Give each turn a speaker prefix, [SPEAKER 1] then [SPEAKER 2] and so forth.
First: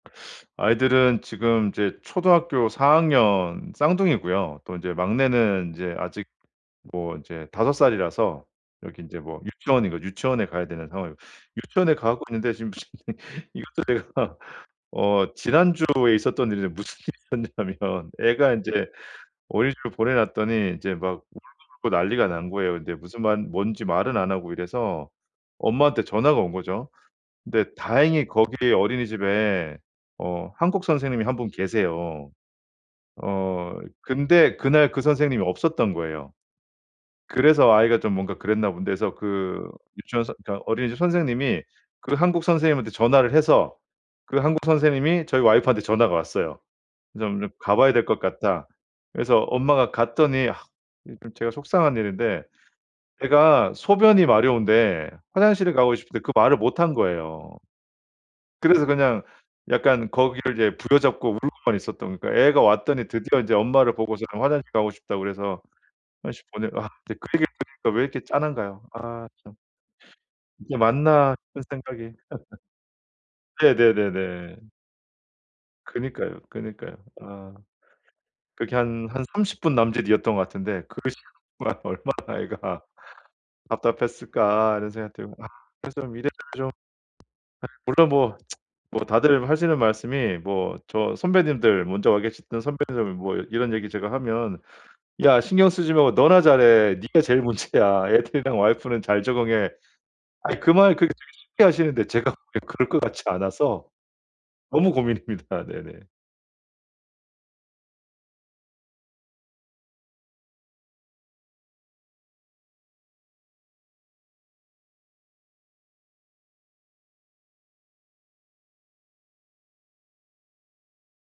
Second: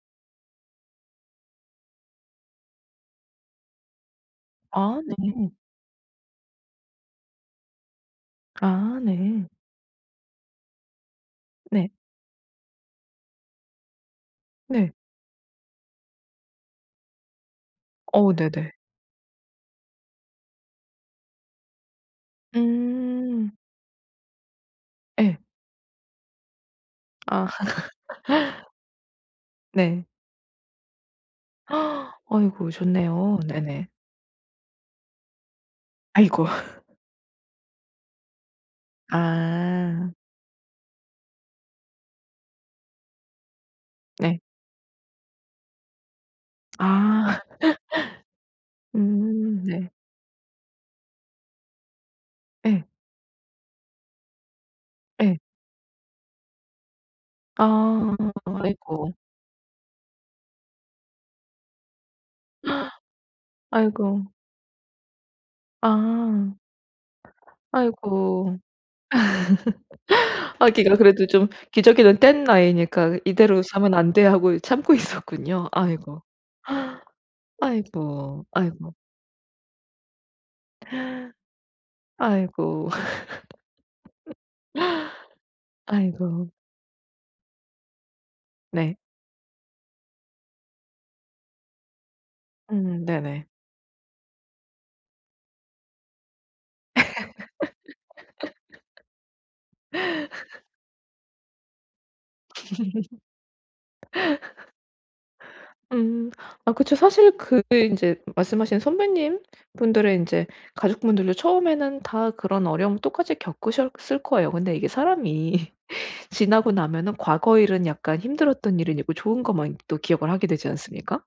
[SPEAKER 1] 아이들은 지금 인제 초등학교 4 학년 쌍둥이고요. 또 인제
[SPEAKER 2] 아 네.
[SPEAKER 1] 막내는 인제 아직 뭐 인제 5 살이라서
[SPEAKER 2] 아
[SPEAKER 1] 여기 인제 뭐
[SPEAKER 2] 네.
[SPEAKER 1] 유치원이고 유치원에 가야 되는 상황이고
[SPEAKER 2] 네.
[SPEAKER 1] 유치원에 가고 있는데 지금 이것도 제가
[SPEAKER 2] 네.
[SPEAKER 1] 어 지난주에 있었던 일인데 무슨 일이 있었냐면
[SPEAKER 2] 어
[SPEAKER 1] 애가
[SPEAKER 2] 네네.
[SPEAKER 1] 인제 어린이집을 보내 놨더니 이제 막 울고불고 난리가 난 거예요. 근데 무슨 말
[SPEAKER 2] 음.
[SPEAKER 1] 뭔지 말은 안 하고 이래서
[SPEAKER 2] 예.
[SPEAKER 1] 엄마한테 전화가 온 거죠.
[SPEAKER 2] 아.
[SPEAKER 1] 근데 다행히 거기 어린이집에
[SPEAKER 2] 네.
[SPEAKER 1] 어 한국 선생님이 한 분 계세요.
[SPEAKER 2] 아이고 좋네요.
[SPEAKER 1] 어
[SPEAKER 2] 네네.
[SPEAKER 1] 근데 그날 그 선생님이 없었던 거예요.
[SPEAKER 2] 아이고.
[SPEAKER 1] 그래서 아이가 좀 뭔가 그랬나 본데 그래서 그
[SPEAKER 2] 아.
[SPEAKER 1] 유치원 선 그러니까 어린이집 선생님이 그 한국 선생님한테 전화를 해서 그
[SPEAKER 2] 네.
[SPEAKER 1] 한국 선생님이 저희 와이프한테 전화가 왔어요.
[SPEAKER 2] 아.
[SPEAKER 1] "좀 좀 가봐야 될 것 같다." 그래서
[SPEAKER 2] 음 네.
[SPEAKER 1] 엄마가 갔더니 아 이 좀 제가 속상한 일인데
[SPEAKER 2] 예.
[SPEAKER 1] 애가 소변이 마려운데
[SPEAKER 2] 예.
[SPEAKER 1] 화장실을 가고 싶은데 그 말을 못 한 거예요.
[SPEAKER 2] 아
[SPEAKER 1] 그래서
[SPEAKER 2] 아이고.
[SPEAKER 1] 그냥 약간 거기를 이제 부여잡고 울고만 있었던 그니까 애가 왔더니 드디어 인제 엄마를
[SPEAKER 2] 아이고.
[SPEAKER 1] 보고서는 화장실 가고 싶다고 그래서 화장실
[SPEAKER 2] 아.
[SPEAKER 1] 보내 아 근데 그 얘기를 들으니까 왜 이렇게
[SPEAKER 2] 아이고
[SPEAKER 1] 짠한가요? 아 참. 이게
[SPEAKER 2] 아기가 그래도
[SPEAKER 1] 맞나
[SPEAKER 2] 좀
[SPEAKER 1] 싶은 생각이.
[SPEAKER 2] 기저귀는 뗀 나이니까 이대로 싸면 안 돼
[SPEAKER 1] 네네네네.
[SPEAKER 2] 하고 참고 있었군요. 아이고.
[SPEAKER 1] 그니까요, 그니까요. 아
[SPEAKER 2] 아이고
[SPEAKER 1] 그게
[SPEAKER 2] 아이고.
[SPEAKER 1] 한, 한 30 분 남짓이었던 것 같은데 '그 시간 동안 얼마나 애가
[SPEAKER 2] 아이고
[SPEAKER 1] 답답했을까.' 이런 생각 들고 아 그래서 이래저래
[SPEAKER 2] 아이고.
[SPEAKER 1] 좀 아 물론 뭐
[SPEAKER 2] 네.
[SPEAKER 1] 뭐 다들 하시는 말씀이 뭐 저 선배님들 먼저 와 계셨던
[SPEAKER 2] 음
[SPEAKER 1] 선배님들 뭐
[SPEAKER 2] 네네.
[SPEAKER 1] 이런 얘기 제가 하면 "야 신경 쓰지 말고 너나 잘해. 네가 제일 문제야. 애들이랑 와이프는 잘 적응해." 아이 그 말 그 되게 쉽게 하시는데 제가 보기에 그럴 것 같지 않아서 너무 고민입니다. 네네.
[SPEAKER 2] 음 아 그쵸. 사실 그게 인제 말씀하신 선배님분들의 인제 가족분들도 처음에는 다 그런 어려움을 똑같이 겪으셨을 거예요. 근데 이게 사람이 지나고 나면은 과거 일은 약간 힘들었던 일은 잊고 좋은 것만 또 기억을 하게 되지 않습니까?